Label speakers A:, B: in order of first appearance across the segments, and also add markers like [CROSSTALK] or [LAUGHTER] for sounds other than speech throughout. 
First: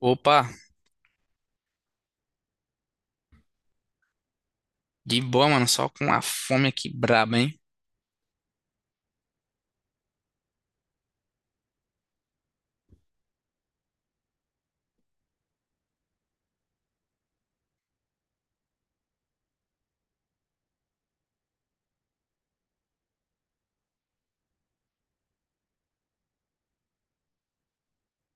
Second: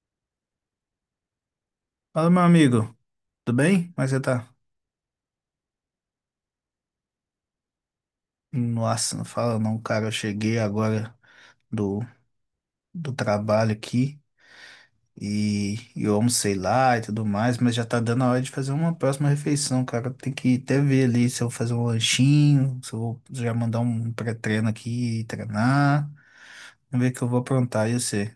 A: Opa,
B: Fala, meu amigo, tudo bem? Como é que você tá?
A: de boa, mano. Só com a fome aqui braba, hein?
B: Nossa, não fala não, cara. Eu cheguei agora do, do trabalho aqui e eu almocei lá e tudo mais, mas já tá dando a hora de fazer uma próxima refeição, cara. Tem que até ver ali se eu vou fazer um lanchinho, se eu vou já mandar um pré-treino aqui e treinar. Vamos ver o que eu vou aprontar, eu sei.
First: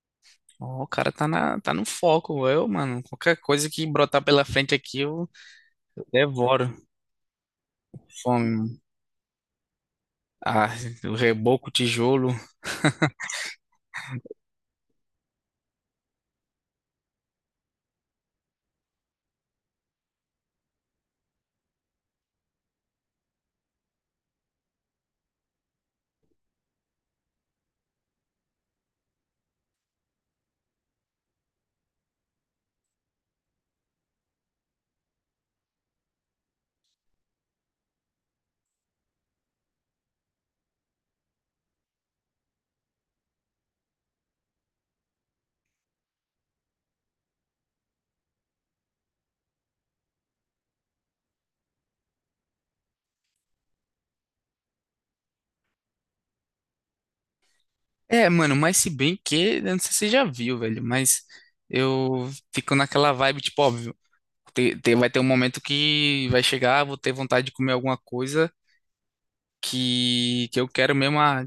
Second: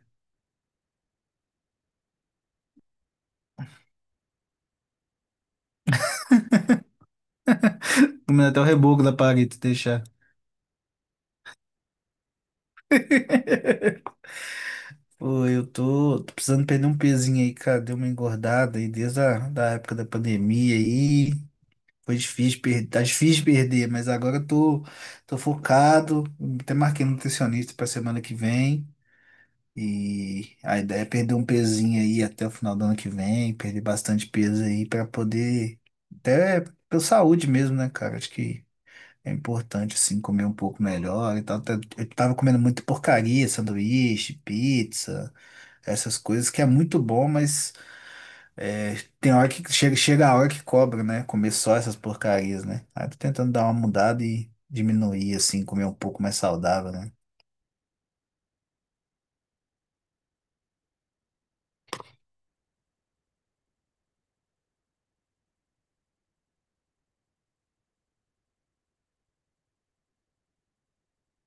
A: Ó, o cara tá, na, tá no foco. Eu, mano, qualquer coisa que brotar pela frente aqui, eu devoro. Fome,
B: Comendo até o
A: mano.
B: reboco da parede, se deixar.
A: Ah, o reboco, o tijolo. [LAUGHS]
B: [LAUGHS] Pô, eu tô precisando perder um pezinho aí, cara. Deu uma engordada aí desde a da época da pandemia aí. Foi difícil perder, tá difícil de perder, mas agora eu tô focado. Até marquei um nutricionista pra semana que vem. E a ideia é perder um pezinho aí até o final do ano que vem, perder bastante peso aí pra poder, até pela saúde mesmo, né, cara? Acho que é importante, assim, comer um pouco melhor e tal. Tá- Eu tava comendo muita porcaria, sanduíche, pizza, essas coisas, que é muito bom, mas. É, tem hora que chega, chega a hora que cobra, né? Comer só essas porcarias, né? Aí eu tô tentando dar uma mudada e diminuir, assim, comer um pouco mais saudável, né?
A: É, mano, mas se bem que, eu não sei se você já viu, velho, mas eu fico naquela vibe, tipo, óbvio, vai ter um momento que vai chegar, vou ter vontade de comer alguma coisa que eu quero mesmo, ah,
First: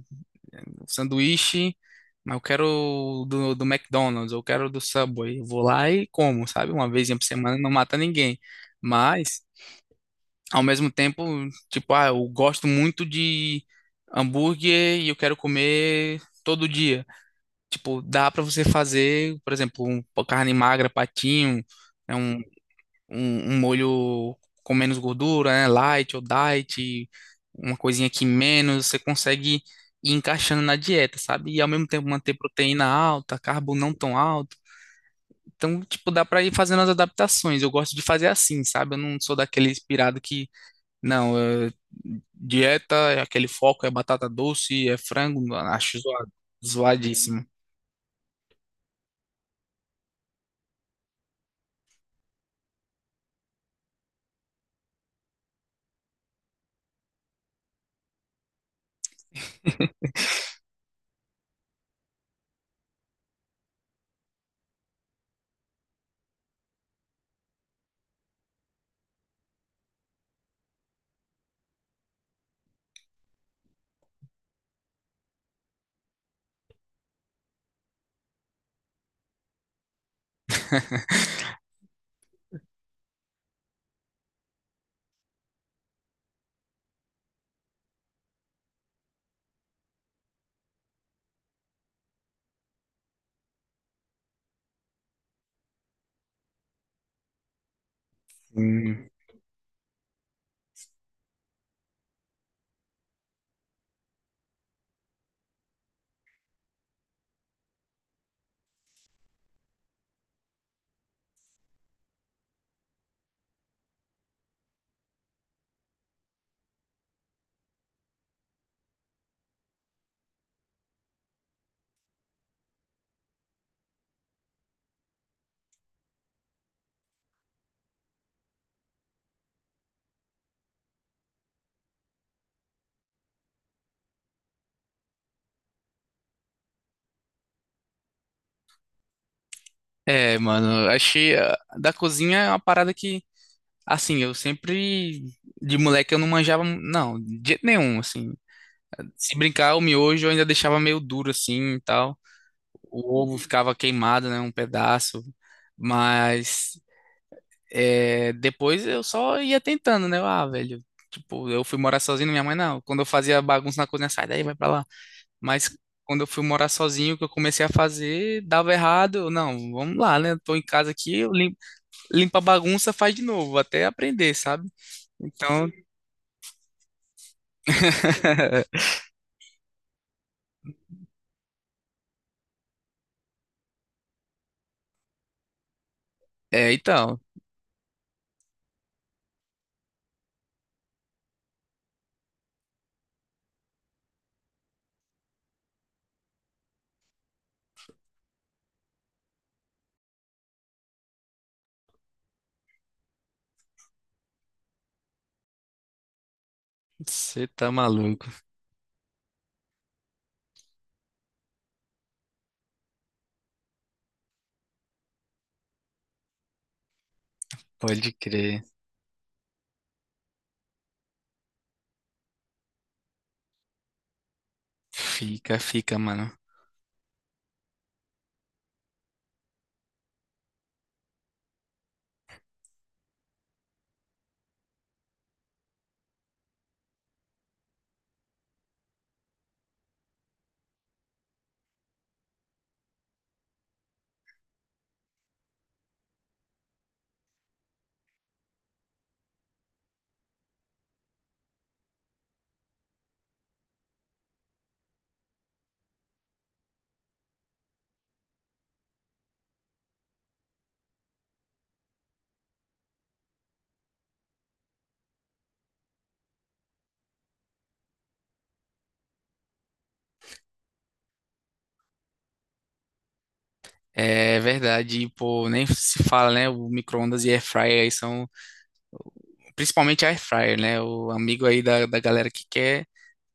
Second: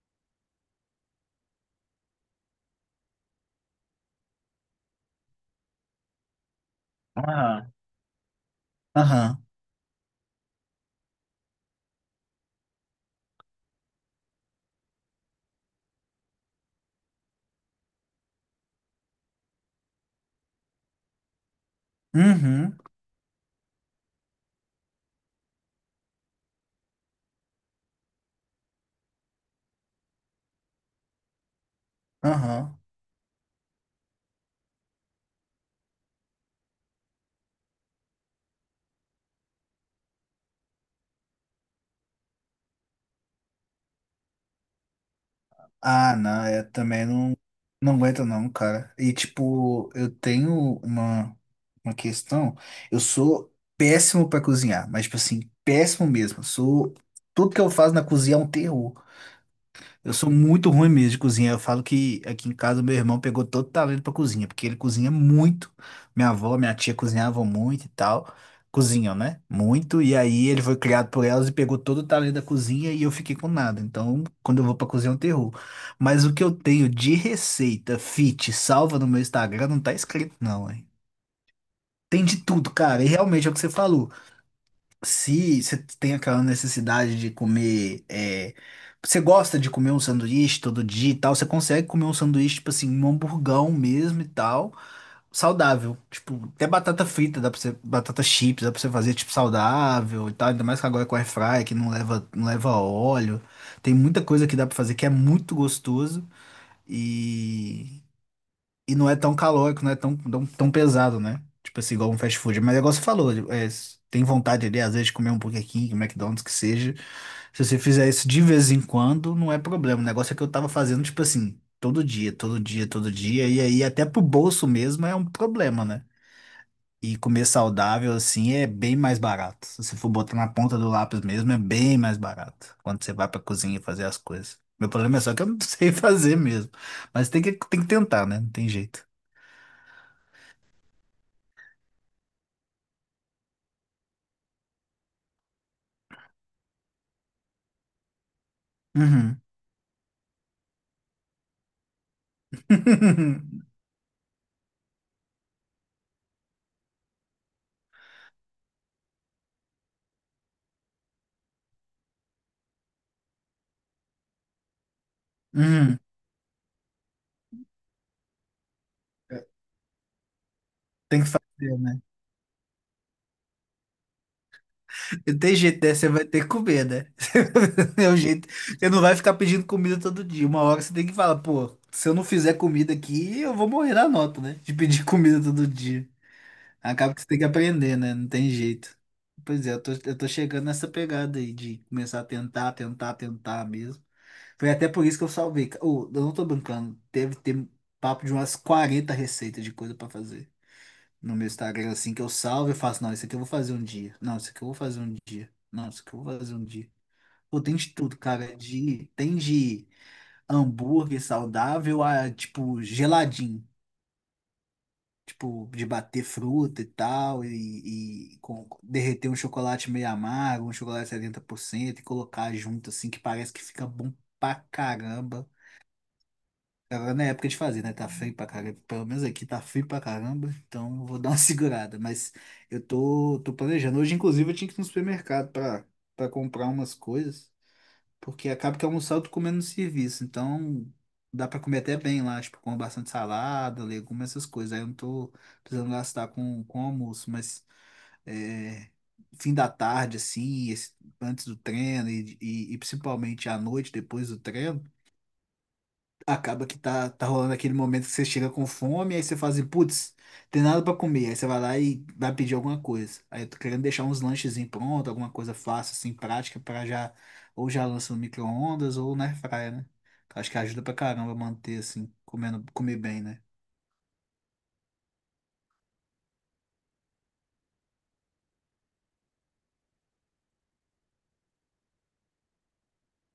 A: sanduíche, mas eu quero do McDonald's, eu quero do Subway. Eu vou lá e como, sabe? Uma vez por semana
B: Aham.
A: não mata ninguém.
B: Aham.
A: Mas, ao mesmo tempo, tipo, ah, eu gosto muito de hambúrguer e eu quero comer todo dia. Tipo, dá pra você fazer, por exemplo, uma carne magra, patinho, né, um
B: Uhum.
A: um, um molho com menos gordura, né? Light ou diet, uma coisinha que menos, você consegue ir encaixando na dieta, sabe? E ao mesmo tempo manter
B: Aham.
A: proteína alta, carbo não tão alto. Então, tipo, dá pra ir fazendo as adaptações. Eu gosto de fazer assim, sabe? Eu não sou daquele inspirado que, não, dieta, é aquele foco é batata doce, é frango, acho
B: Ah,
A: zoado,
B: não, eu também não,
A: zoadíssimo.
B: não aguento não, cara. E tipo, uma questão. Eu sou péssimo pra cozinhar, mas tipo assim, péssimo mesmo. Sou, tudo que eu faço na cozinha é um terror.
A: Hum.
B: Eu sou muito ruim mesmo de cozinha. Eu falo que aqui em casa meu irmão pegou todo o talento pra cozinha, porque ele cozinha muito. Minha avó, minha tia cozinhavam muito e tal. Cozinham, né? Muito. E aí ele foi criado por elas e pegou todo o talento da cozinha e eu fiquei com nada. Então, quando eu vou pra cozinha, é um terror. Mas o que eu tenho de receita fit salva no meu Instagram não tá escrito, não, hein?
A: [LAUGHS]
B: Tem de tudo, cara. E realmente é o que você falou. Se você tem aquela necessidade de comer, é, você gosta de comer um sanduíche todo dia e tal, você consegue comer um sanduíche, tipo assim, um hamburgão mesmo e tal, saudável. Tipo, até batata frita, dá pra você, batata chips, dá pra você fazer, tipo, saudável e tal, ainda mais que agora com air fry, que não leva óleo. Tem muita coisa que dá pra fazer que é muito gostoso e não é tão calórico, não é tão, tão, tão pesado, né? Tipo assim, igual um fast food. Mas é igual você falou, é, se tem vontade ali, às vezes, de comer um Burger King, McDonald's, que seja. Se você fizer isso de vez em quando, não é problema. O negócio é que eu tava fazendo, tipo assim, todo dia, todo dia, todo dia. E aí, até pro bolso mesmo, é um problema, né? E comer saudável, assim, é bem mais barato. Se você for botar na ponta do lápis mesmo, é bem mais barato. Quando você vai pra cozinha fazer as coisas. Meu problema é só que eu não [LAUGHS] sei fazer mesmo. Mas tem que tentar, né? Não tem jeito.
A: É, mano, achei ah, da cozinha é uma parada que assim, eu sempre, de moleque, eu não manjava, não, de jeito nenhum, assim. Se
B: Uhum.
A: brincar, o miojo eu ainda deixava meio duro, assim, e tal. O ovo
B: [LAUGHS]
A: ficava queimado, né, um pedaço. Mas, é, depois eu só ia tentando, né, eu, ah, velho. Tipo, eu fui morar sozinho, minha mãe, não. Quando eu fazia bagunça na cozinha, sai daí, vai pra lá. Mas
B: Uhum.
A: quando eu fui morar sozinho, que eu comecei a fazer, dava errado. Eu, não, vamos lá, né? Tô em casa aqui,
B: Tem que fazer, né?
A: limpa a bagunça, faz de novo, até aprender, sabe?
B: Não tem
A: Então,
B: jeito, né? Você vai ter que comer, né? [LAUGHS] É o jeito.
A: [LAUGHS]
B: Você não vai ficar pedindo comida todo dia. Uma hora você tem que falar, pô, se eu não fizer comida aqui, eu vou morrer na nota, né? De pedir [LAUGHS] comida todo dia.
A: é,
B: Acaba
A: então,
B: que você tem que aprender, né? Não tem jeito. Pois é, eu tô chegando nessa pegada aí de começar a tentar, tentar, tentar mesmo. Foi até por isso que eu salvei. Ô, eu não tô brincando. Deve ter papo de umas 40 receitas de coisa pra fazer. No meu Instagram, é assim, que eu salvo e faço, não, isso aqui eu vou fazer um dia. Não, isso aqui eu vou fazer um dia. Não, isso aqui eu vou fazer um dia.
A: você
B: Pô,
A: tá
B: tem de tudo,
A: maluco,
B: cara. Tem de hambúrguer saudável a, tipo, geladinho. Tipo, de bater fruta e tal,
A: pode
B: e
A: crer.
B: com- derreter um chocolate meio amargo, um chocolate 70% e colocar junto, assim, que parece que fica bom pra caramba.
A: Fica, fica, mano.
B: Agora não é época de fazer, né? Tá frio pra caramba. Pelo menos aqui tá frio pra caramba, então eu vou dar uma [LAUGHS] segurada. Mas eu tô planejando. Hoje, inclusive, eu tinha que ir no supermercado pra comprar umas coisas, porque acaba que almoçar eu tô comendo no serviço. Então dá pra comer até bem lá, tipo, com bastante salada, legumes, essas coisas. Aí eu não tô precisando gastar com almoço, mas é, fim da tarde, assim, esse- antes do treino e, e principalmente à noite, depois do treino acaba que tá rolando aquele momento que você chega com fome, aí você fala assim, putz, tem nada pra comer. Aí você vai lá e vai pedir alguma coisa. Aí eu tô querendo deixar uns lanchezinhos pronto, alguma coisa fácil, assim, prática, pra já, ou já lança no micro-ondas ou na airfryer, né? Acho que ajuda pra caramba manter, assim, comendo, comer bem, né?
A: É verdade, e, pô, nem se fala, né? O micro-ondas e air fryer aí são, principalmente a air fryer, né? O amigo aí da galera que quer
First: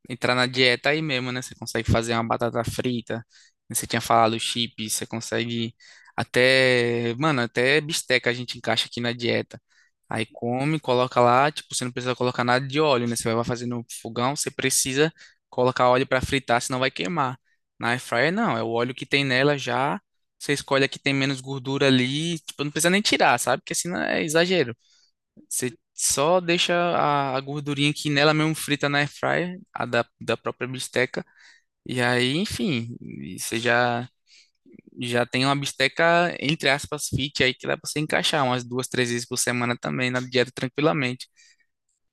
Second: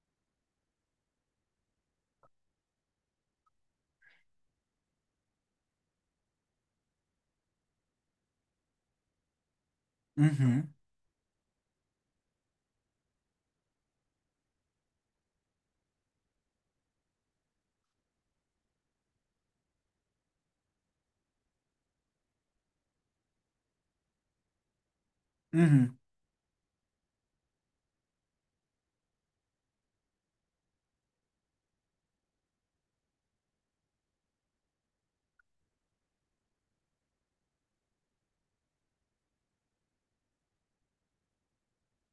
A: entrar na dieta aí mesmo, né? Você consegue fazer uma batata frita, né? Você tinha falado chips, você consegue até, mano, até bisteca a gente encaixa aqui na dieta. Aí
B: Uhum,
A: come, coloca lá, tipo, você não precisa colocar nada de óleo, né? Você vai fazer no fogão, você precisa colocar óleo para fritar, senão vai queimar. Na air fryer não, é o óleo que tem nela já. Você escolhe a que tem menos gordura ali, tipo, não precisa nem tirar, sabe? Porque senão é exagero. Você
B: uhum.
A: só deixa a gordurinha que nela mesmo frita na airfryer, a da própria bisteca. E aí, enfim, e você já tem uma bisteca, entre aspas, fit aí que dá pra você encaixar umas duas, três vezes por semana também na dieta tranquilamente.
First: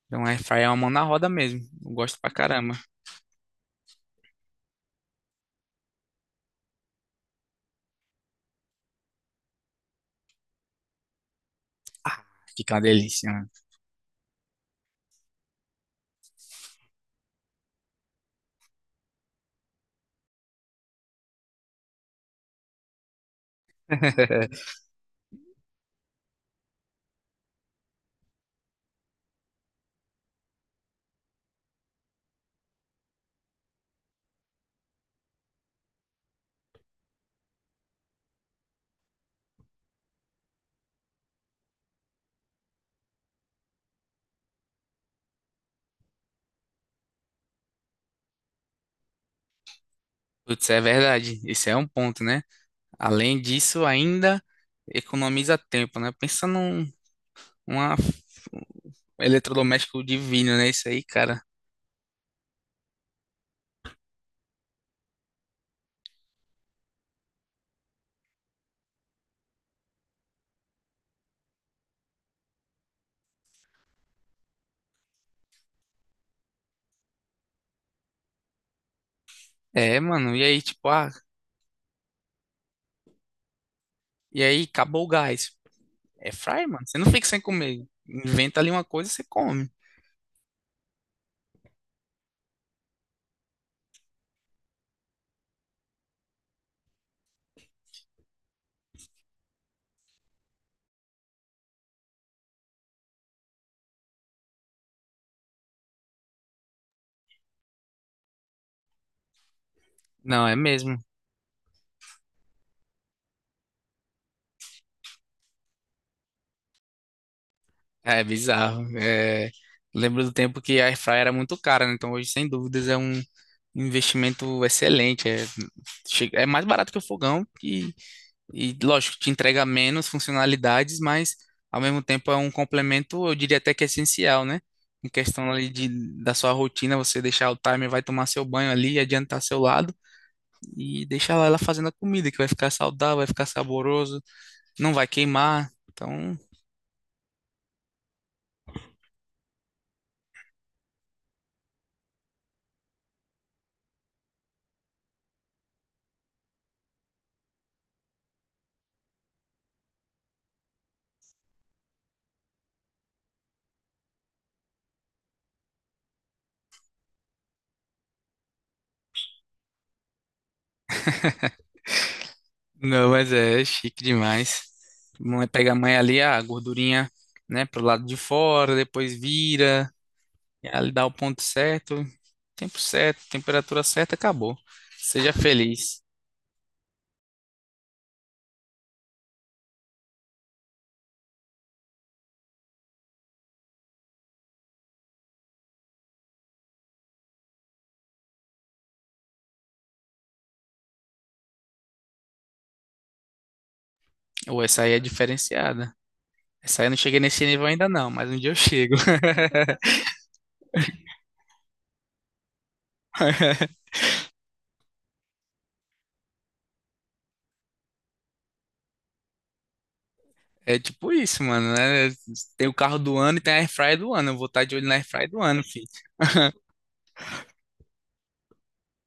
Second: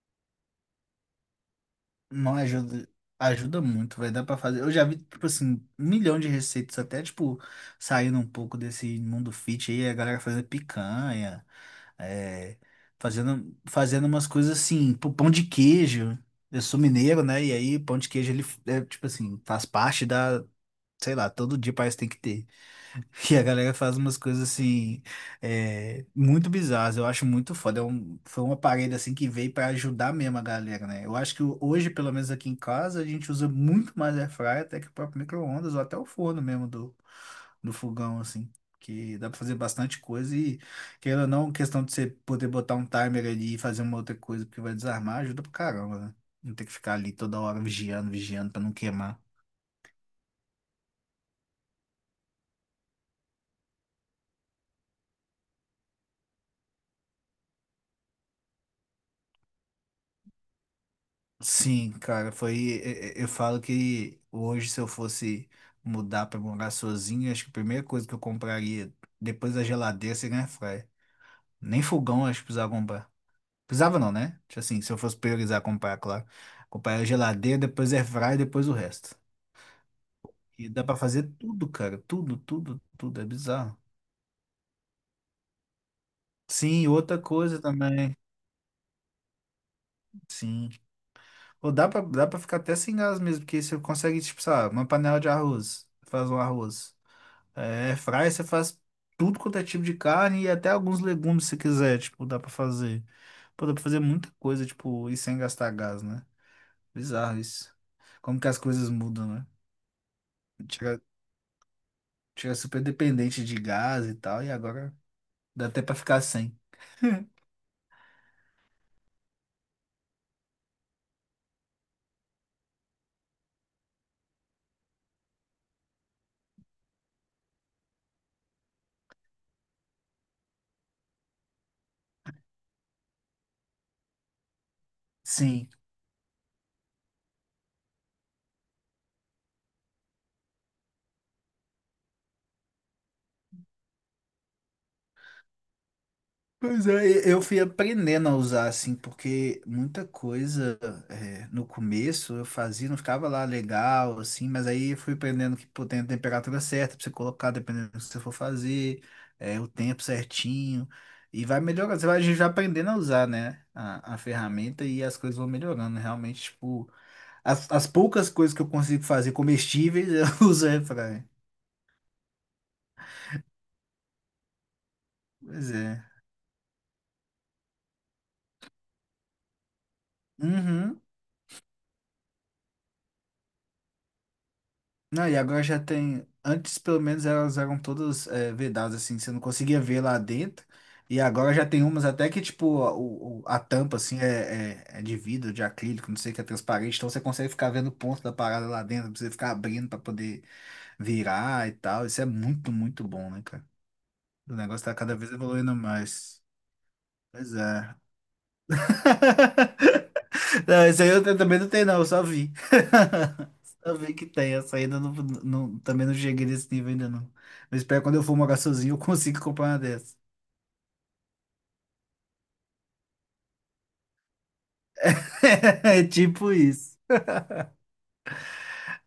A: Então, a airfryer é uma mão na roda mesmo. Eu gosto pra
B: Não
A: caramba.
B: ajuda, ajuda muito, vai dar pra fazer. Eu já vi, tipo assim, um milhão de receitas, até, tipo, saindo um pouco desse mundo fit aí, a galera fazendo picanha,
A: Ah,
B: é,
A: fica uma delícia, mano.
B: fazendo umas coisas assim, pô, pão de queijo. Eu sou mineiro, né? E aí, pão de queijo, ele, é, tipo assim, faz parte da, sei lá, todo dia parece que tem que ter. E a galera faz umas coisas
A: [LAUGHS]
B: assim, é, muito bizarras, eu acho muito foda. É um- foi uma parede assim que veio para ajudar mesmo a galera, né? Eu acho que hoje, pelo menos aqui em casa, a gente usa muito mais air fryer até que o próprio micro-ondas ou até o forno mesmo do fogão, assim. Que dá para fazer bastante coisa e, querendo ou não, questão de você poder botar um timer ali e fazer uma outra coisa porque vai desarmar, ajuda pra caramba, né? Não ter que ficar ali toda hora vigiando, vigiando para não queimar.
A: Putz, é verdade. Isso é um ponto, né? Além disso, ainda economiza tempo, né? Pensa num, uma, eletrodoméstico divino, né? Isso aí, cara.
B: Sim, cara, foi. E- Eu falo que hoje, se eu fosse mudar pra morar sozinho, acho que a primeira coisa que eu compraria depois da geladeira seria um air fryer. Nem fogão, acho que precisava comprar. Precisava não, né? Tipo assim, se eu fosse priorizar comprar, claro. Comprar a geladeira, depois air fryer, depois o resto.
A: É, mano. E aí,
B: E dá
A: tipo,
B: pra
A: ah,
B: fazer tudo, cara. Tudo, tudo, tudo. É bizarro.
A: e aí, acabou o gás. É fryer, mano.
B: Sim,
A: Você não
B: outra
A: fica sem
B: coisa
A: comer.
B: também.
A: Inventa ali uma coisa e você come.
B: Sim. Ou dá pra ficar até sem gás mesmo, porque você consegue, tipo, sabe, uma panela de arroz. Faz um arroz. É, fry você faz tudo quanto é tipo de carne e até alguns legumes se quiser, tipo, dá pra fazer. Pô, dá pra fazer muita coisa, tipo, e sem gastar gás, né? Bizarro isso. Como que as coisas mudam, né?
A: Não, é mesmo.
B: Tira, tira super dependente de gás e tal, e agora dá até pra ficar sem. [LAUGHS]
A: É bizarro. É... Lembro do tempo que a air fryer era muito cara, né? Então hoje, sem dúvidas, é um investimento excelente. É, chega- é mais barato que o fogão e lógico, te entrega menos funcionalidades, mas ao mesmo tempo é um complemento, eu diria até que essencial, né? Em questão ali
B: Sim.
A: de, da sua rotina, você deixar o timer, vai tomar seu banho ali, adiantar seu lado e deixar lá ela fazendo a comida, que vai ficar saudável, vai ficar saboroso, não vai queimar. Então,
B: Pois é, e- eu fui aprendendo a usar assim, porque muita coisa é, no começo eu fazia, não ficava lá legal, assim, mas aí eu fui aprendendo que pô, tem a temperatura certa pra você colocar, dependendo do que você for fazer, é, o tempo certinho, e vai melhorando, você vai a gente vai aprendendo a usar, né, a ferramenta e as coisas vão melhorando, realmente, tipo, as poucas coisas que eu consigo fazer comestíveis [LAUGHS] eu uso airfryer.
A: não, mas é chique demais. Mãe
B: Pois
A: pega a mãe
B: é.
A: ali, a gordurinha, né, pro lado de fora, depois vira, e ali
B: Uhum.
A: dá o ponto certo, tempo certo, temperatura certa, acabou.
B: Não,
A: Seja
B: e agora já
A: feliz.
B: tem. Antes, pelo menos, elas eram todas é, vedadas, assim, você não conseguia ver lá dentro. E agora já tem umas até que, tipo, a, o- a tampa, assim, é de vidro, de acrílico, não sei, que é transparente. Então você consegue ficar vendo o ponto da parada lá dentro, não precisa ficar abrindo pra poder virar e tal. Isso é muito, muito bom, né, cara? O
A: Ou essa
B: negócio
A: aí
B: tá
A: é
B: cada vez evoluindo
A: diferenciada.
B: mais.
A: Essa aí eu não cheguei nesse
B: Pois
A: nível ainda
B: é.
A: não, mas um dia eu chego.
B: [LAUGHS] Não, isso aí eu te- também não tenho, não, eu só vi. [LAUGHS]
A: [LAUGHS]
B: Só vi que tem, essa ainda não, não- também não cheguei nesse nível ainda não. Eu espero que quando eu for morar sozinho eu consigo comprar uma dessa.
A: É tipo isso, mano, né? Tem o carro do ano e tem a airfryer do ano. Eu vou estar de olho na airfryer do ano,
B: [LAUGHS]
A: filho.
B: É tipo isso.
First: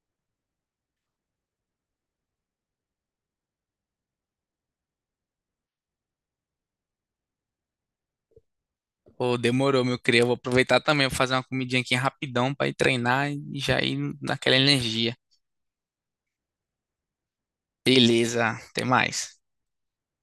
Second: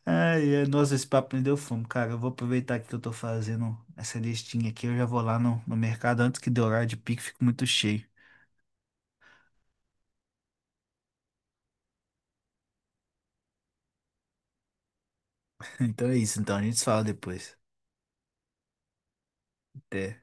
B: Ai, ai, nossa, esse papo me deu fome, cara. Eu vou aproveitar que eu tô fazendo essa listinha aqui, eu já vou lá no mercado antes que dê horário de pico, fico muito cheio.
A: Pô, demorou, meu cria. Eu vou aproveitar também, vou fazer uma comidinha aqui rapidão pra ir treinar e já ir naquela energia.
B: [LAUGHS] Então é isso, então a gente se fala depois.
A: Beleza, até mais.
B: Até.